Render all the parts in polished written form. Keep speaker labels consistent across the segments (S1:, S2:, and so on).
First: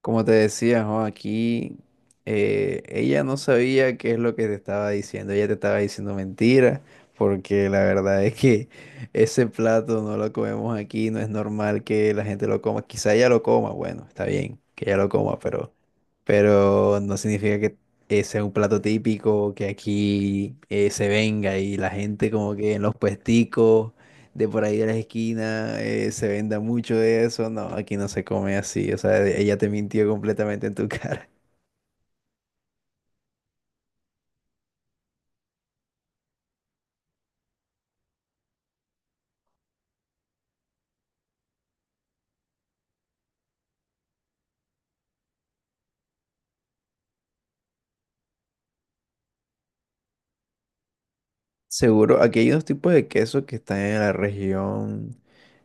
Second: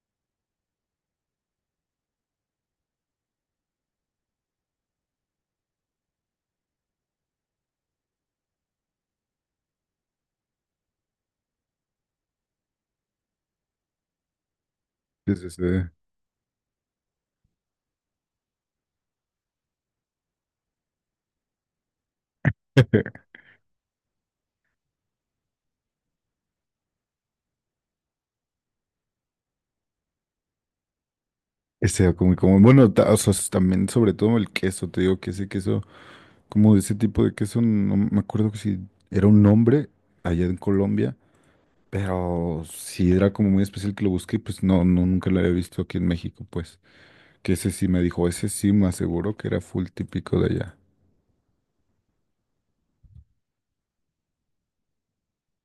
S1: Como te decía, jo, aquí ella no sabía qué es lo que te estaba diciendo. Ella te estaba diciendo mentiras, porque la verdad es que ese plato no lo comemos aquí, no es normal que la gente lo coma. Quizá ella lo coma, bueno, está bien que ella lo
S2: Sí,
S1: coma,
S2: sí, sí.
S1: pero no significa que ese sea un plato típico, que aquí se venga y la gente como que en los puesticos de por ahí de las esquinas, se venda mucho de eso. No, aquí no se come así. O sea, ella te mintió completamente en tu cara.
S2: Este, bueno, también sobre todo el queso, te digo que ese queso, como de ese tipo de queso, no me acuerdo que si era un nombre allá en Colombia, pero sí era como muy especial que lo busqué, y pues no, no, nunca lo había visto aquí en México, pues, que ese sí me dijo, ese sí me aseguró que era full típico de allá,
S1: Seguro, aquí hay unos tipos de queso que están en la región,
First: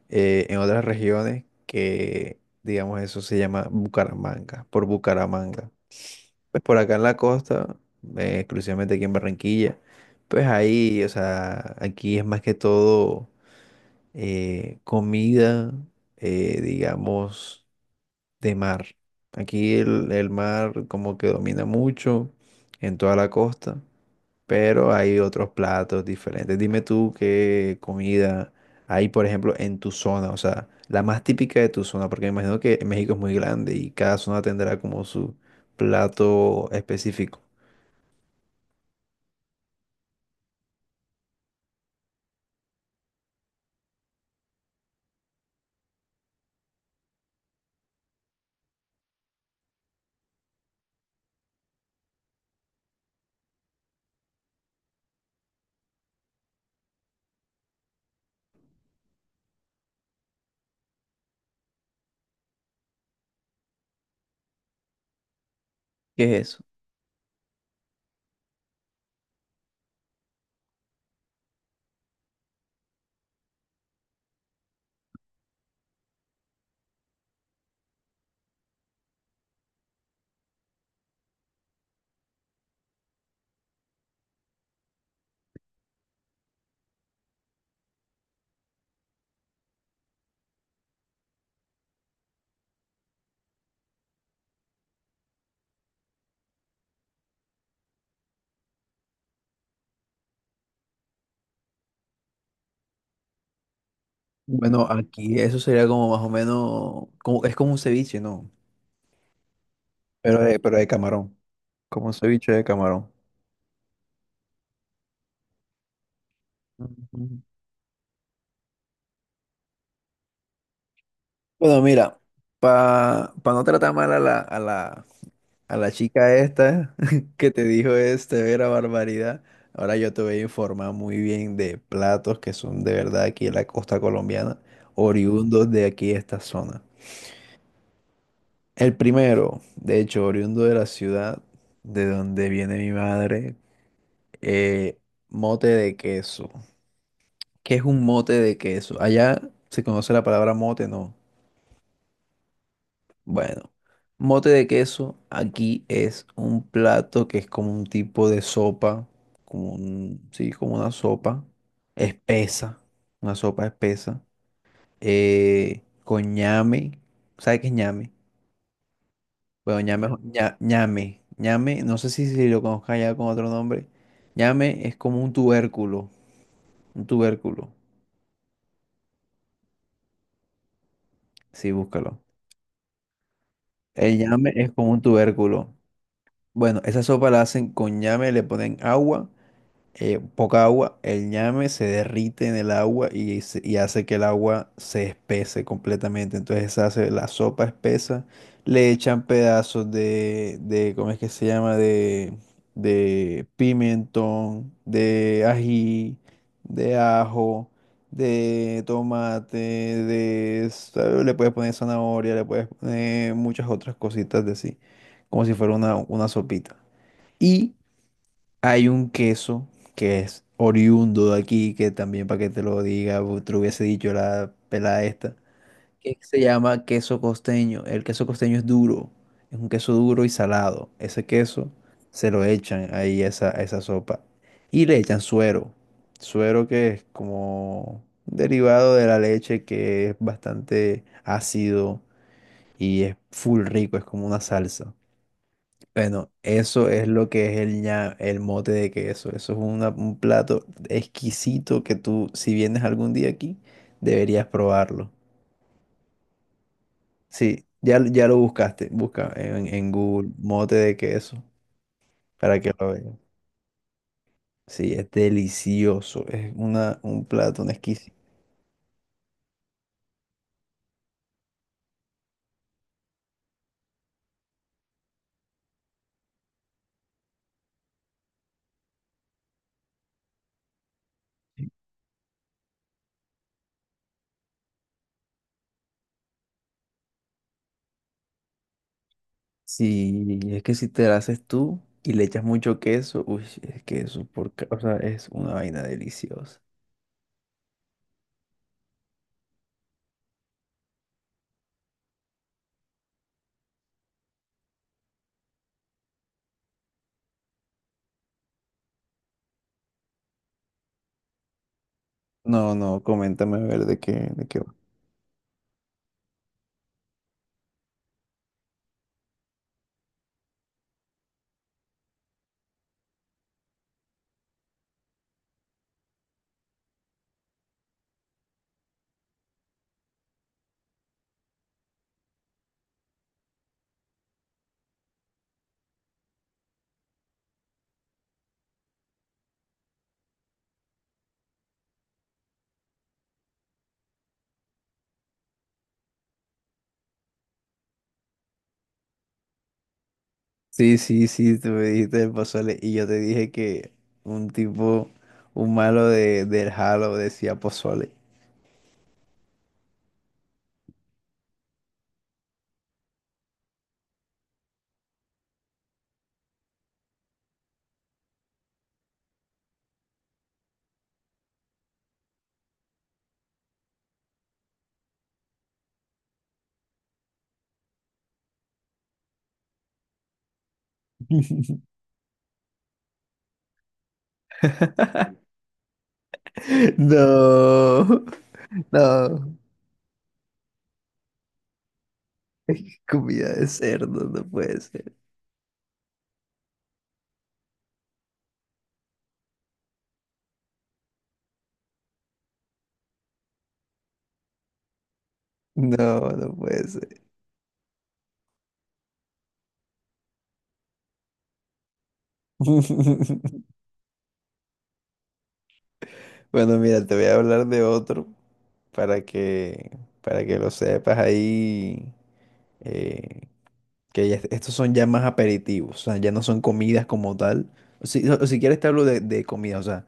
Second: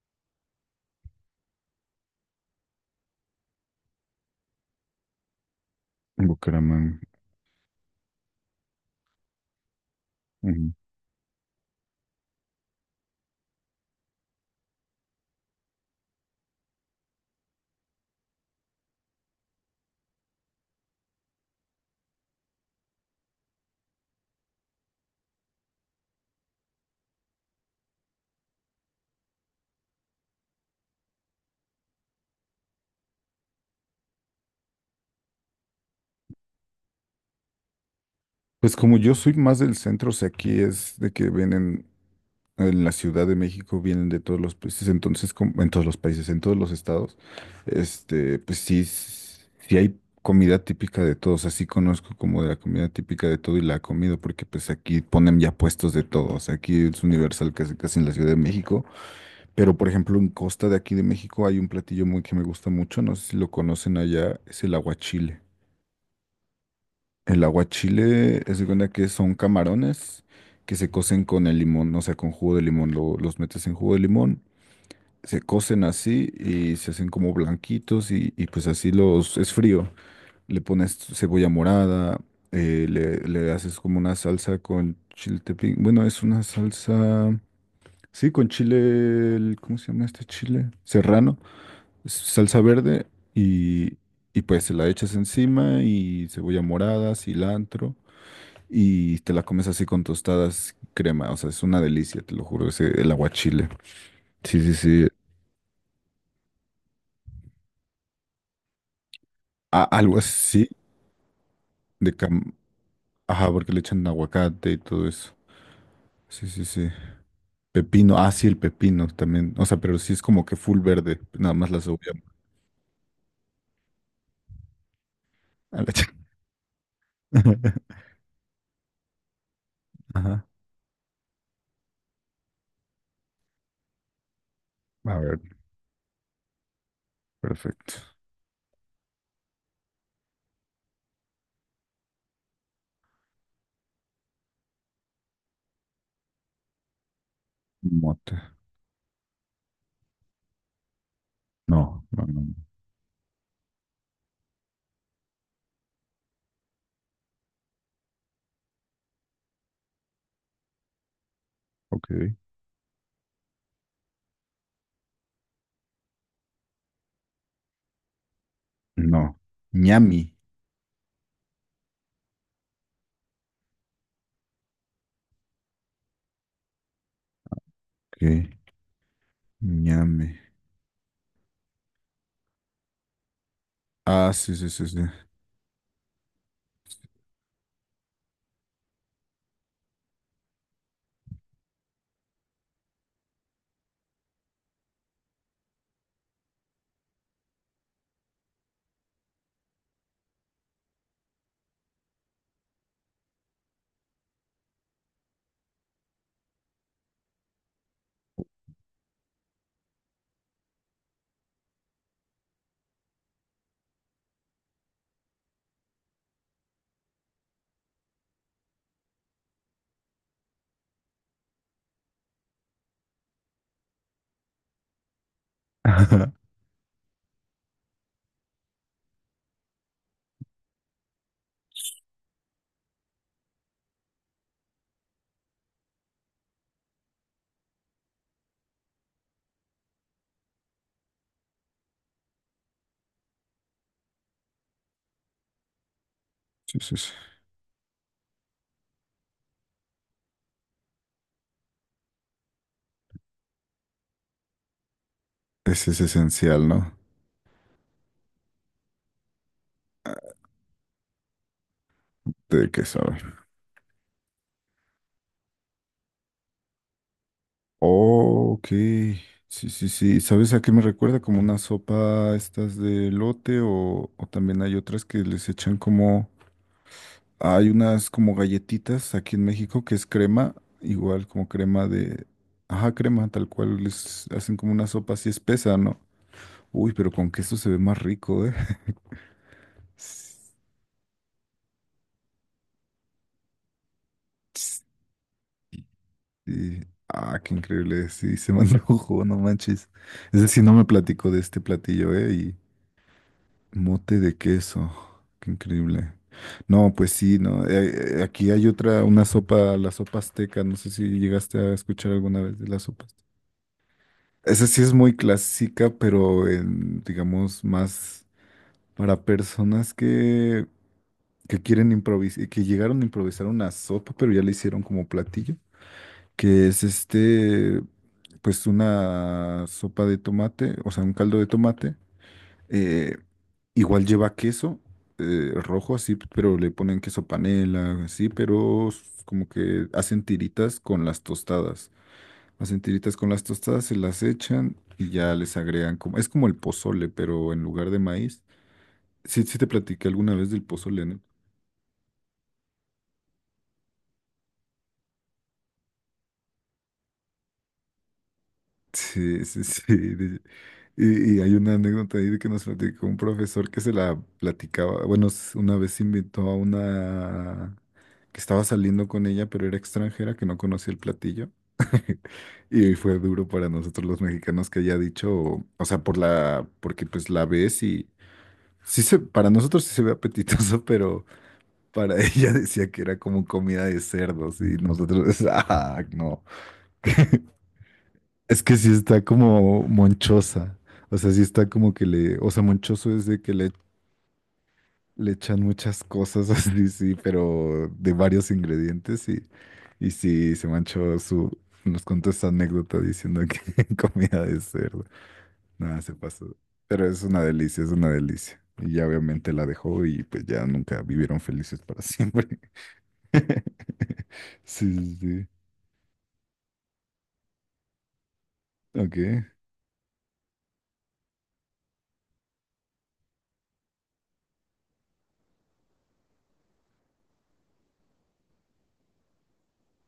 S1: en otras regiones, que digamos eso se llama Bucaramanga, por Bucaramanga.
S2: en
S1: Pues por acá
S2: Bucaramanga.
S1: en la costa, exclusivamente aquí en Barranquilla, pues
S2: Ujú.
S1: ahí, o sea, aquí es más que todo comida, digamos. De mar. Aquí el mar como que domina mucho en toda la costa, pero hay otros platos diferentes. Dime tú qué comida hay, por ejemplo, en tu zona, o sea, la más típica de tu zona, porque me imagino que México es muy grande y cada zona tendrá como su plato específico.
S2: Pues como yo soy más del centro, o sea, aquí es de que vienen en la Ciudad de México, vienen de todos los países, entonces, como, en todos los países, en todos los estados. Este, pues sí, sí hay comida típica de todos, así conozco como de la comida típica de todo y la he comido porque pues aquí ponen ya puestos de todos, aquí es universal casi casi en la Ciudad de México, pero por ejemplo en Costa de aquí de México hay un platillo muy que me gusta mucho, no sé si lo conocen allá, es el aguachile.
S1: ¿Qué es eso?
S2: El aguachile es de cuenta que son camarones que se cocen con el limón, o sea, con jugo de limón, los metes en jugo de limón, se cocen así y se hacen como blanquitos y pues así los, es frío. Le pones cebolla morada, le haces como una salsa con chile tepín. Bueno, es una salsa, sí, con chile, ¿cómo se llama este chile? Serrano, es salsa verde y, y pues se la echas encima y cebolla morada, cilantro y te la comes así con tostadas y crema. O sea, es una delicia, te lo juro, ese, el aguachile. Sí, sí,
S1: Bueno,
S2: sí.
S1: aquí eso sería como más o menos, como, es como un ceviche, ¿no?
S2: Algo así.
S1: Pero de camarón, como un
S2: de
S1: ceviche
S2: cam...
S1: de camarón.
S2: Ajá, porque le echan aguacate y todo eso. Sí, sí, sí.
S1: Ujú.
S2: Pepino, ah, sí, el pepino también. O sea, pero sí es como que full verde, nada más la
S1: Bueno,
S2: cebolla.
S1: mira, para no tratar mal a la, a la, a
S2: A
S1: la
S2: la ch-
S1: chica esta que te dijo este vera barbaridad, ahora yo te voy a
S2: Ajá.
S1: informar muy bien de platos que son de verdad aquí en la costa colombiana,
S2: A ver,
S1: oriundos de aquí esta zona.
S2: perfecto.
S1: El primero, de hecho, oriundo de la ciudad de donde viene mi madre, eh, mote de queso. ¿Qué es un mote
S2: Mote.
S1: de queso? Allá se conoce la palabra mote, ¿no?
S2: No, no, no, no.
S1: Bueno, mote de queso aquí es un plato que es como un tipo de sopa, como un, sí, como
S2: Ok.
S1: espesa, una sopa espesa, con ñame, ¿sabe qué es ñame?
S2: No.
S1: Bueno, ñame,
S2: Ñami.
S1: ñame, ñame, no sé si, si lo conozca ya con otro nombre, ñame es como un tubérculo,
S2: Ok. Ñame.
S1: sí, búscalo. El
S2: Ah,
S1: ñame
S2: sí, sí,
S1: es
S2: sí,
S1: como
S2: sí.
S1: un tubérculo. Bueno, esa sopa la hacen con ñame, le ponen agua. Poca agua, el ñame se derrite en el agua y, y hace que el agua se espese completamente. Entonces se hace la sopa espesa, le echan pedazos de ¿cómo es que se llama? De pimentón, de ají, de ajo, de tomate, de... Le puedes poner zanahoria, le puedes poner muchas otras cositas de sí, como si fuera una sopita. Y hay un queso que es oriundo de aquí, que también para que te lo diga, te lo hubiese dicho la pelada esta, que
S2: Ajá.
S1: se llama queso costeño. El queso costeño es duro, es un queso duro y salado. Ese queso se lo echan ahí a esa sopa. Y le echan suero, suero que es como derivado de la leche que es bastante ácido y es full rico, es como una salsa. Bueno,
S2: Sí,
S1: eso
S2: sí,
S1: es
S2: sí.
S1: lo que es el ña, el mote de queso. Eso es un plato exquisito que tú, si vienes algún día aquí, deberías probarlo.
S2: Ese es esencial, ¿no?
S1: Sí, ya, ya lo buscaste. Busca en Google
S2: Ah,
S1: mote de queso para
S2: tiene
S1: que
S2: que
S1: lo veas.
S2: saber.
S1: Sí, es delicioso. Es una, un plato, un exquisito.
S2: Oh, ok. Sí, sí, sí. ¿Sabes a qué me recuerda? Como una sopa estas de lote o también hay otras que les echan como hay unas como galletitas aquí en México que es crema, igual como crema de... Ajá, crema, tal cual les hacen como una sopa así espesa, ¿no? Uy, pero con queso se ve más rico, ¿eh?
S1: Sí, es que si te lo haces tú y le echas mucho queso, uy, es que eso por, o sea, es una vaina deliciosa.
S2: Sí. Ah, qué increíble. Sí, se me antojó, no manches. Es decir, no me platicó de este platillo, ¿eh? Y mote de queso. Qué increíble. No, pues sí, no. Aquí hay otra, una sopa, la sopa azteca. No sé si llegaste a escuchar alguna vez de
S1: No,
S2: la
S1: no,
S2: sopa.
S1: coméntame a ver de qué, de qué.
S2: Esa sí es muy clásica, pero en, digamos más para personas que, quieren improvisar, que llegaron a improvisar una sopa, pero ya la hicieron como platillo, que es este, pues una sopa de tomate, o sea, un caldo de tomate. eh, Igual lleva queso, rojo así, pero le ponen queso panela, así, pero como que hacen tiritas con las tostadas. Las entiritas con las tostadas se las echan y ya les agregan como, es como el pozole, pero en lugar de maíz. Sí, sí te platiqué alguna vez del
S1: Sí,
S2: pozole, ¿no?
S1: sí, sí, tú me dijiste del pozole y yo te dije que un tipo, un malo de, del Halo decía pozole.
S2: Sí, sí, sí. Y hay una anécdota ahí de que nos platicó un profesor que se la platicaba. Bueno, una vez invitó a una que estaba saliendo con ella, pero era extranjera, que no conocía el platillo. Y fue duro para nosotros los mexicanos que haya dicho, o sea, porque pues la ves y Sí, para nosotros sí se ve apetitoso, pero para ella decía que era como comida de cerdos y nosotros, ah, no.
S1: No,
S2: Es que sí está
S1: no,
S2: como monchosa, o sea, sí está como que le, o sea, monchoso es de
S1: comida
S2: que
S1: de
S2: le,
S1: cerdo, no puede ser.
S2: echan muchas cosas así, sí, pero de varios ingredientes y sí, nos contó esta anécdota diciendo que comida de cerdo. Nada, se
S1: No, no
S2: pasó.
S1: puede
S2: Pero
S1: ser.
S2: es una delicia, es una delicia. Y ya obviamente la dejó y pues ya nunca vivieron felices para siempre. Sí, sí, sí.
S1: Bueno, mira, te voy a hablar de otro
S2: Ok,
S1: para que, para que lo sepas ahí. eh, Estos son ya más aperitivos, o sea, ya no son comidas como tal. O si quieres te hablo de comida, o sea,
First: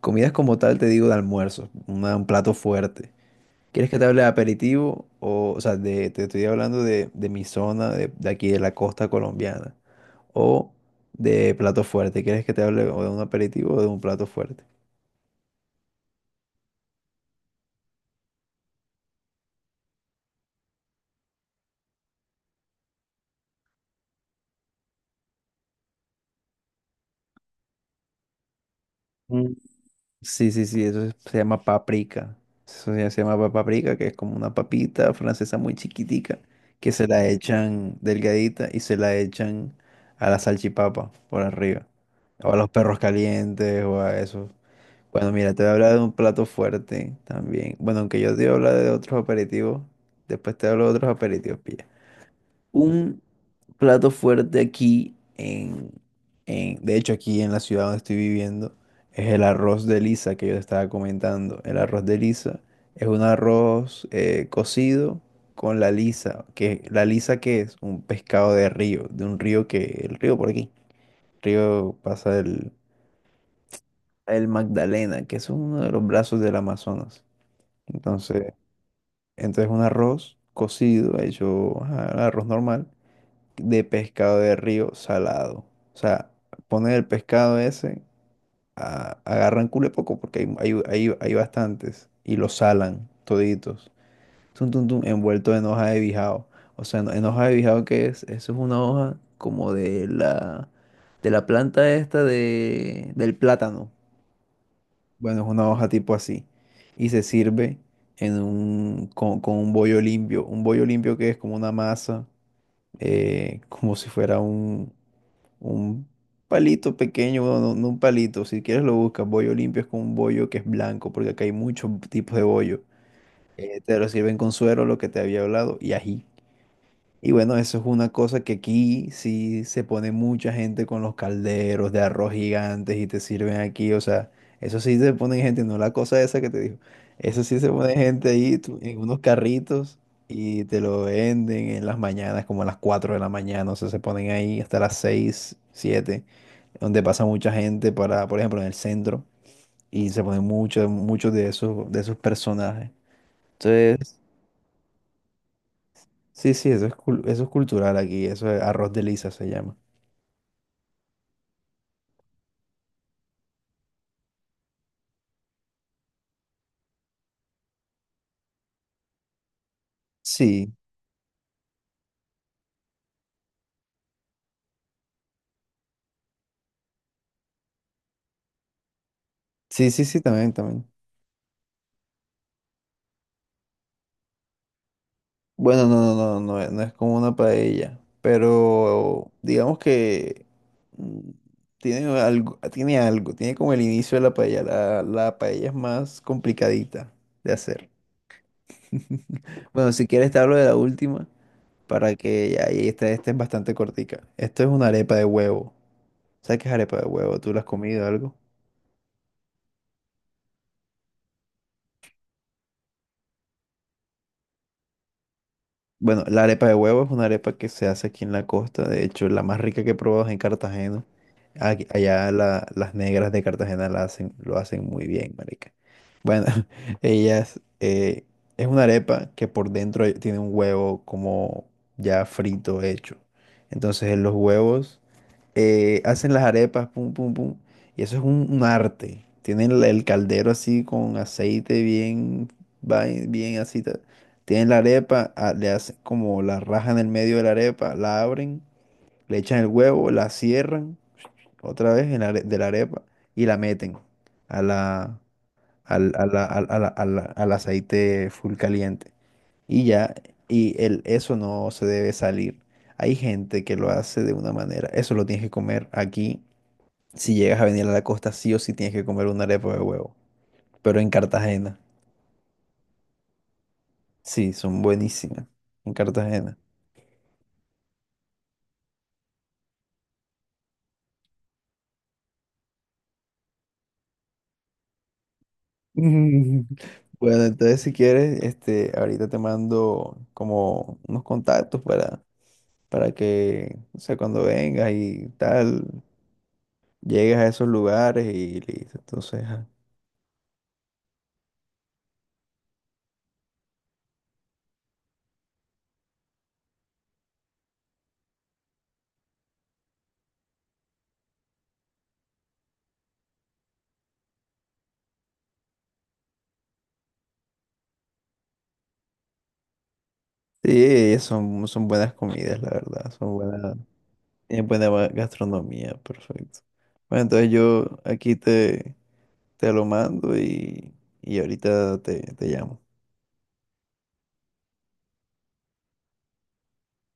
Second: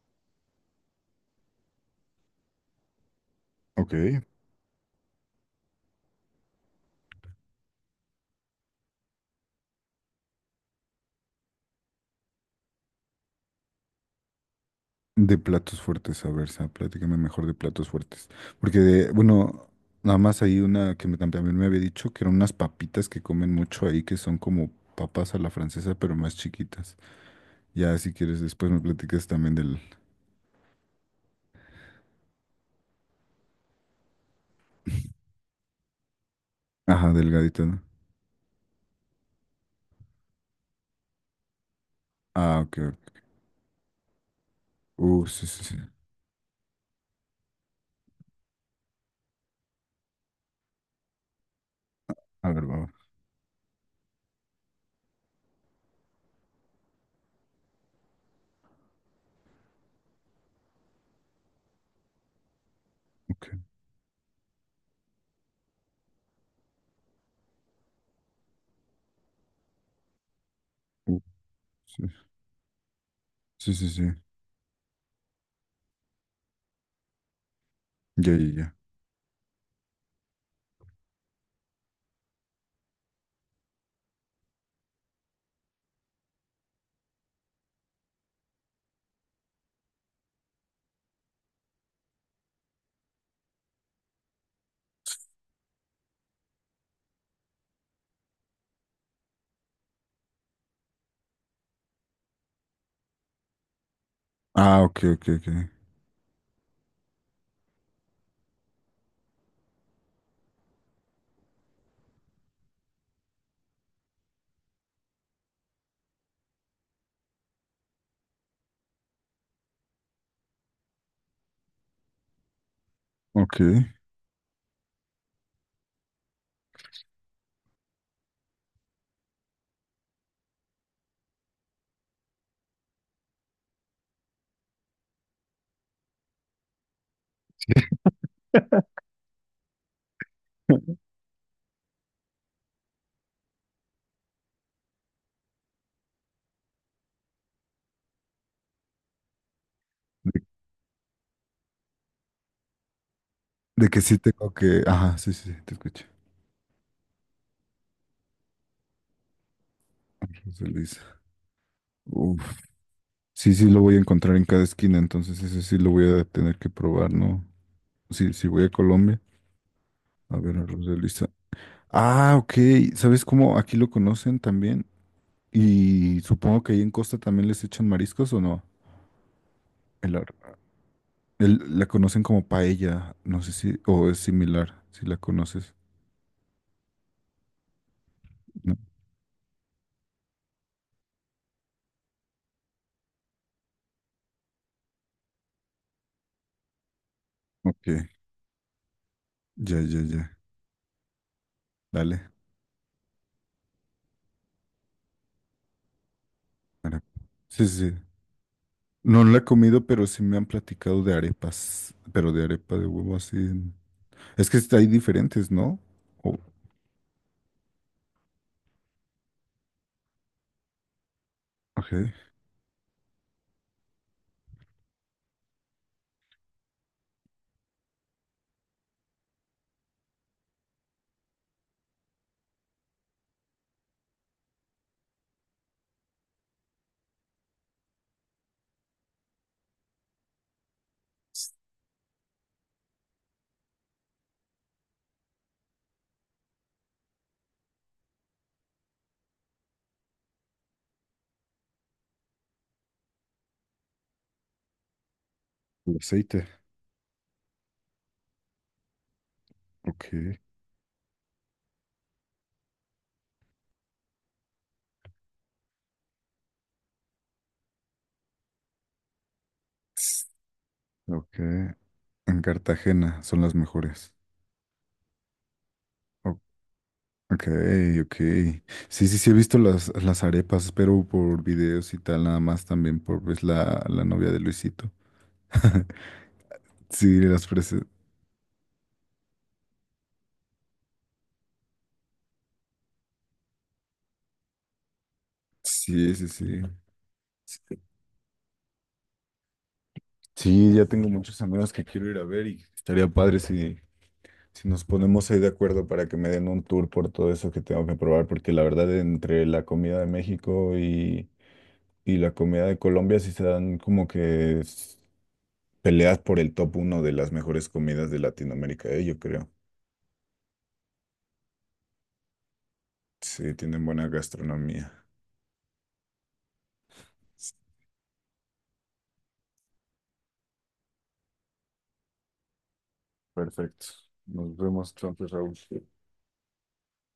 S1: comidas como tal te digo de almuerzo, un plato fuerte. ¿Quieres que te
S2: ok.
S1: hable de aperitivo? O sea, te estoy hablando de mi zona, de aquí de la costa colombiana. O de plato fuerte. ¿Quieres que te hable o de un aperitivo o de un plato fuerte?
S2: De platos fuertes, a ver, Sa, platícame mejor de platos fuertes. Porque, bueno, nada más hay una que me, también me había dicho que eran unas papitas que comen mucho ahí, que son como papas a la francesa, pero más chiquitas. Ya, si quieres, después me platicas también del...
S1: Sí, sí, sí, se llama paprika. Eso ya se llama paprika, que es como una papita francesa muy chiquitica, que se
S2: Ajá,
S1: la
S2: delgadito, ¿no?
S1: echan delgadita y se la echan a la salchipapa por arriba, o a
S2: Ah,
S1: los
S2: ok, ok.
S1: perros calientes, o a eso. Bueno,
S2: Sí,
S1: mira, te
S2: sí,
S1: voy a
S2: sí.
S1: hablar de un plato fuerte también. Bueno, aunque yo te voy a hablar de otros aperitivos, después te hablo de otros aperitivos, pilla.
S2: A ver, va, va.
S1: Un plato fuerte aquí en, de hecho aquí en la ciudad donde estoy viviendo, es el arroz de lisa que yo te estaba comentando. El arroz de lisa es un
S2: Ok.
S1: arroz cocido con la lisa que es un pescado de río, de un río que, el río por aquí,
S2: Uh,
S1: río
S2: Sí,
S1: pasa
S2: sí, sí, sí.
S1: el Magdalena, que es uno de los brazos del Amazonas.
S2: Ya, ya,
S1: Entonces,
S2: ya.
S1: entonces un arroz cocido, hecho ajá, arroz normal de pescado de río salado. O sea, ponen el pescado ese, agarran cule poco porque hay, hay bastantes y lo salan toditos. Tum, tum, tum, envuelto en hoja de bijao. O sea, en hoja de bijao, ¿qué es? Eso es una hoja como de la planta esta de, del plátano.
S2: Ah, ok, ok,
S1: Bueno, es
S2: ok.
S1: una hoja tipo así. Y se sirve en un, con un bollo limpio. Un bollo limpio que es como una masa, como si fuera un palito pequeño, bueno, no, no un palito, si quieres lo buscas, bollo limpio es con un bollo que es blanco, porque acá hay muchos tipos de bollo.
S2: Ok.
S1: Te lo sirven con suero, lo que te había hablado, y ají. Y bueno, eso es una cosa que aquí sí se pone mucha gente con los calderos de arroz gigantes y te sirven aquí, o sea, eso sí se pone gente, no la cosa esa que te dijo, eso sí se pone gente ahí tú, en unos carritos y te lo venden en las mañanas, como a las 4 de la mañana, o sea, se ponen ahí hasta las 6 7 donde pasa mucha gente para, por ejemplo, en el centro, y se
S2: De,
S1: ponen muchos, muchos de esos personajes.
S2: de que
S1: Entonces,
S2: sí tengo que. Ajá, sí, sí, sí, te escucho.
S1: sí, sí, eso es, eso es cultural aquí, eso es arroz de lisa se llama.
S2: José Luis. Uf. Sí, sí, lo voy a encontrar en cada esquina, entonces ese sí lo voy a tener que probar, ¿no? Sí, sí, voy a Colombia. A ver, a
S1: Sí,
S2: José Luis. Ah, ok. ¿Sabes cómo aquí lo conocen también? Y supongo que ahí en Costa también les echan mariscos o no.
S1: sí, sí,
S2: El,
S1: sí,
S2: ar-
S1: también, también.
S2: la conocen como paella, no sé si, o es similar, si la conoces.
S1: Bueno, no, no, no, no, es no es como una paella,
S2: No.
S1: pero digamos que mm, tiene algo, tiene algo, tiene como el inicio de la paella, la paella es más complicadita de hacer.
S2: Ok. Ya,
S1: Bueno,
S2: ya,
S1: si
S2: ya.
S1: quieres te hablo de la última, para
S2: Dale.
S1: que ahí esta, esta es bastante cortica. Esto es una arepa de huevo. ¿Sabes qué es arepa de
S2: Arepa.
S1: huevo? ¿Tú la has
S2: Sí, sí, sí.
S1: comido algo?
S2: No la he comido, pero sí me han platicado de arepas. Pero de arepa de huevo así. Es que hay diferentes, ¿no?
S1: Bueno,
S2: Oh,
S1: la arepa de huevo es una arepa que se hace aquí en la costa. De hecho, la más rica que he probado es en Cartagena.
S2: ok.
S1: Allá las negras de Cartagena la hacen, lo hacen muy bien, marica. Bueno, ellas es una arepa que por dentro tiene un huevo como ya frito hecho. Entonces, los huevos hacen las arepas, pum, pum, pum. Y eso es un arte. Tienen el caldero así con aceite bien, bien así. Tienen la arepa, ah, le hacen como la raja en el medio de la arepa, la abren, le echan el huevo, la cierran otra vez en la are- de la arepa y la meten a la,
S2: El
S1: al,
S2: aceite.
S1: al, al aceite full caliente. Y ya,
S2: Ok.
S1: y el, eso no se debe salir. Hay gente que lo hace de una manera, eso lo tienes que comer aquí si llegas a venir a la costa, sí o sí tienes que comer una arepa de huevo.
S2: Tss.
S1: Pero en
S2: Ok.
S1: Cartagena.
S2: En Cartagena son las mejores.
S1: Sí, son buenísimas. En
S2: O-
S1: Cartagena.
S2: Ok, ok. Sí, sí, sí, he visto las arepas, pero por videos y tal, nada más también por pues, la novia de Luisito.
S1: Mm.
S2: Sí,
S1: Bueno,
S2: las
S1: entonces
S2: presento.
S1: si quieres, este, ahorita te mando como unos contactos para que, o sea, cuando vengas y tal,
S2: Sí, sí, sí.
S1: llegues a esos lugares y listo. Entonces, ajá.
S2: Sí, ya tengo muchos amigos que quiero ir a ver y estaría padre si, si nos ponemos ahí de acuerdo para que me den un tour por todo eso que tengo que probar, porque la verdad entre la comida de México y la comida de Colombia sí se dan como que peleas por el top uno de las mejores comidas de Latinoamérica, yo creo.
S1: Sí, son, son buenas comidas, la verdad. Son
S2: Sí,
S1: buenas,
S2: tienen buena
S1: tienen buena
S2: gastronomía.
S1: gastronomía, perfecto. Bueno, entonces yo aquí te, te lo mando y ahorita te, te llamo.
S2: Perfecto. Nos vemos entonces, Raúl.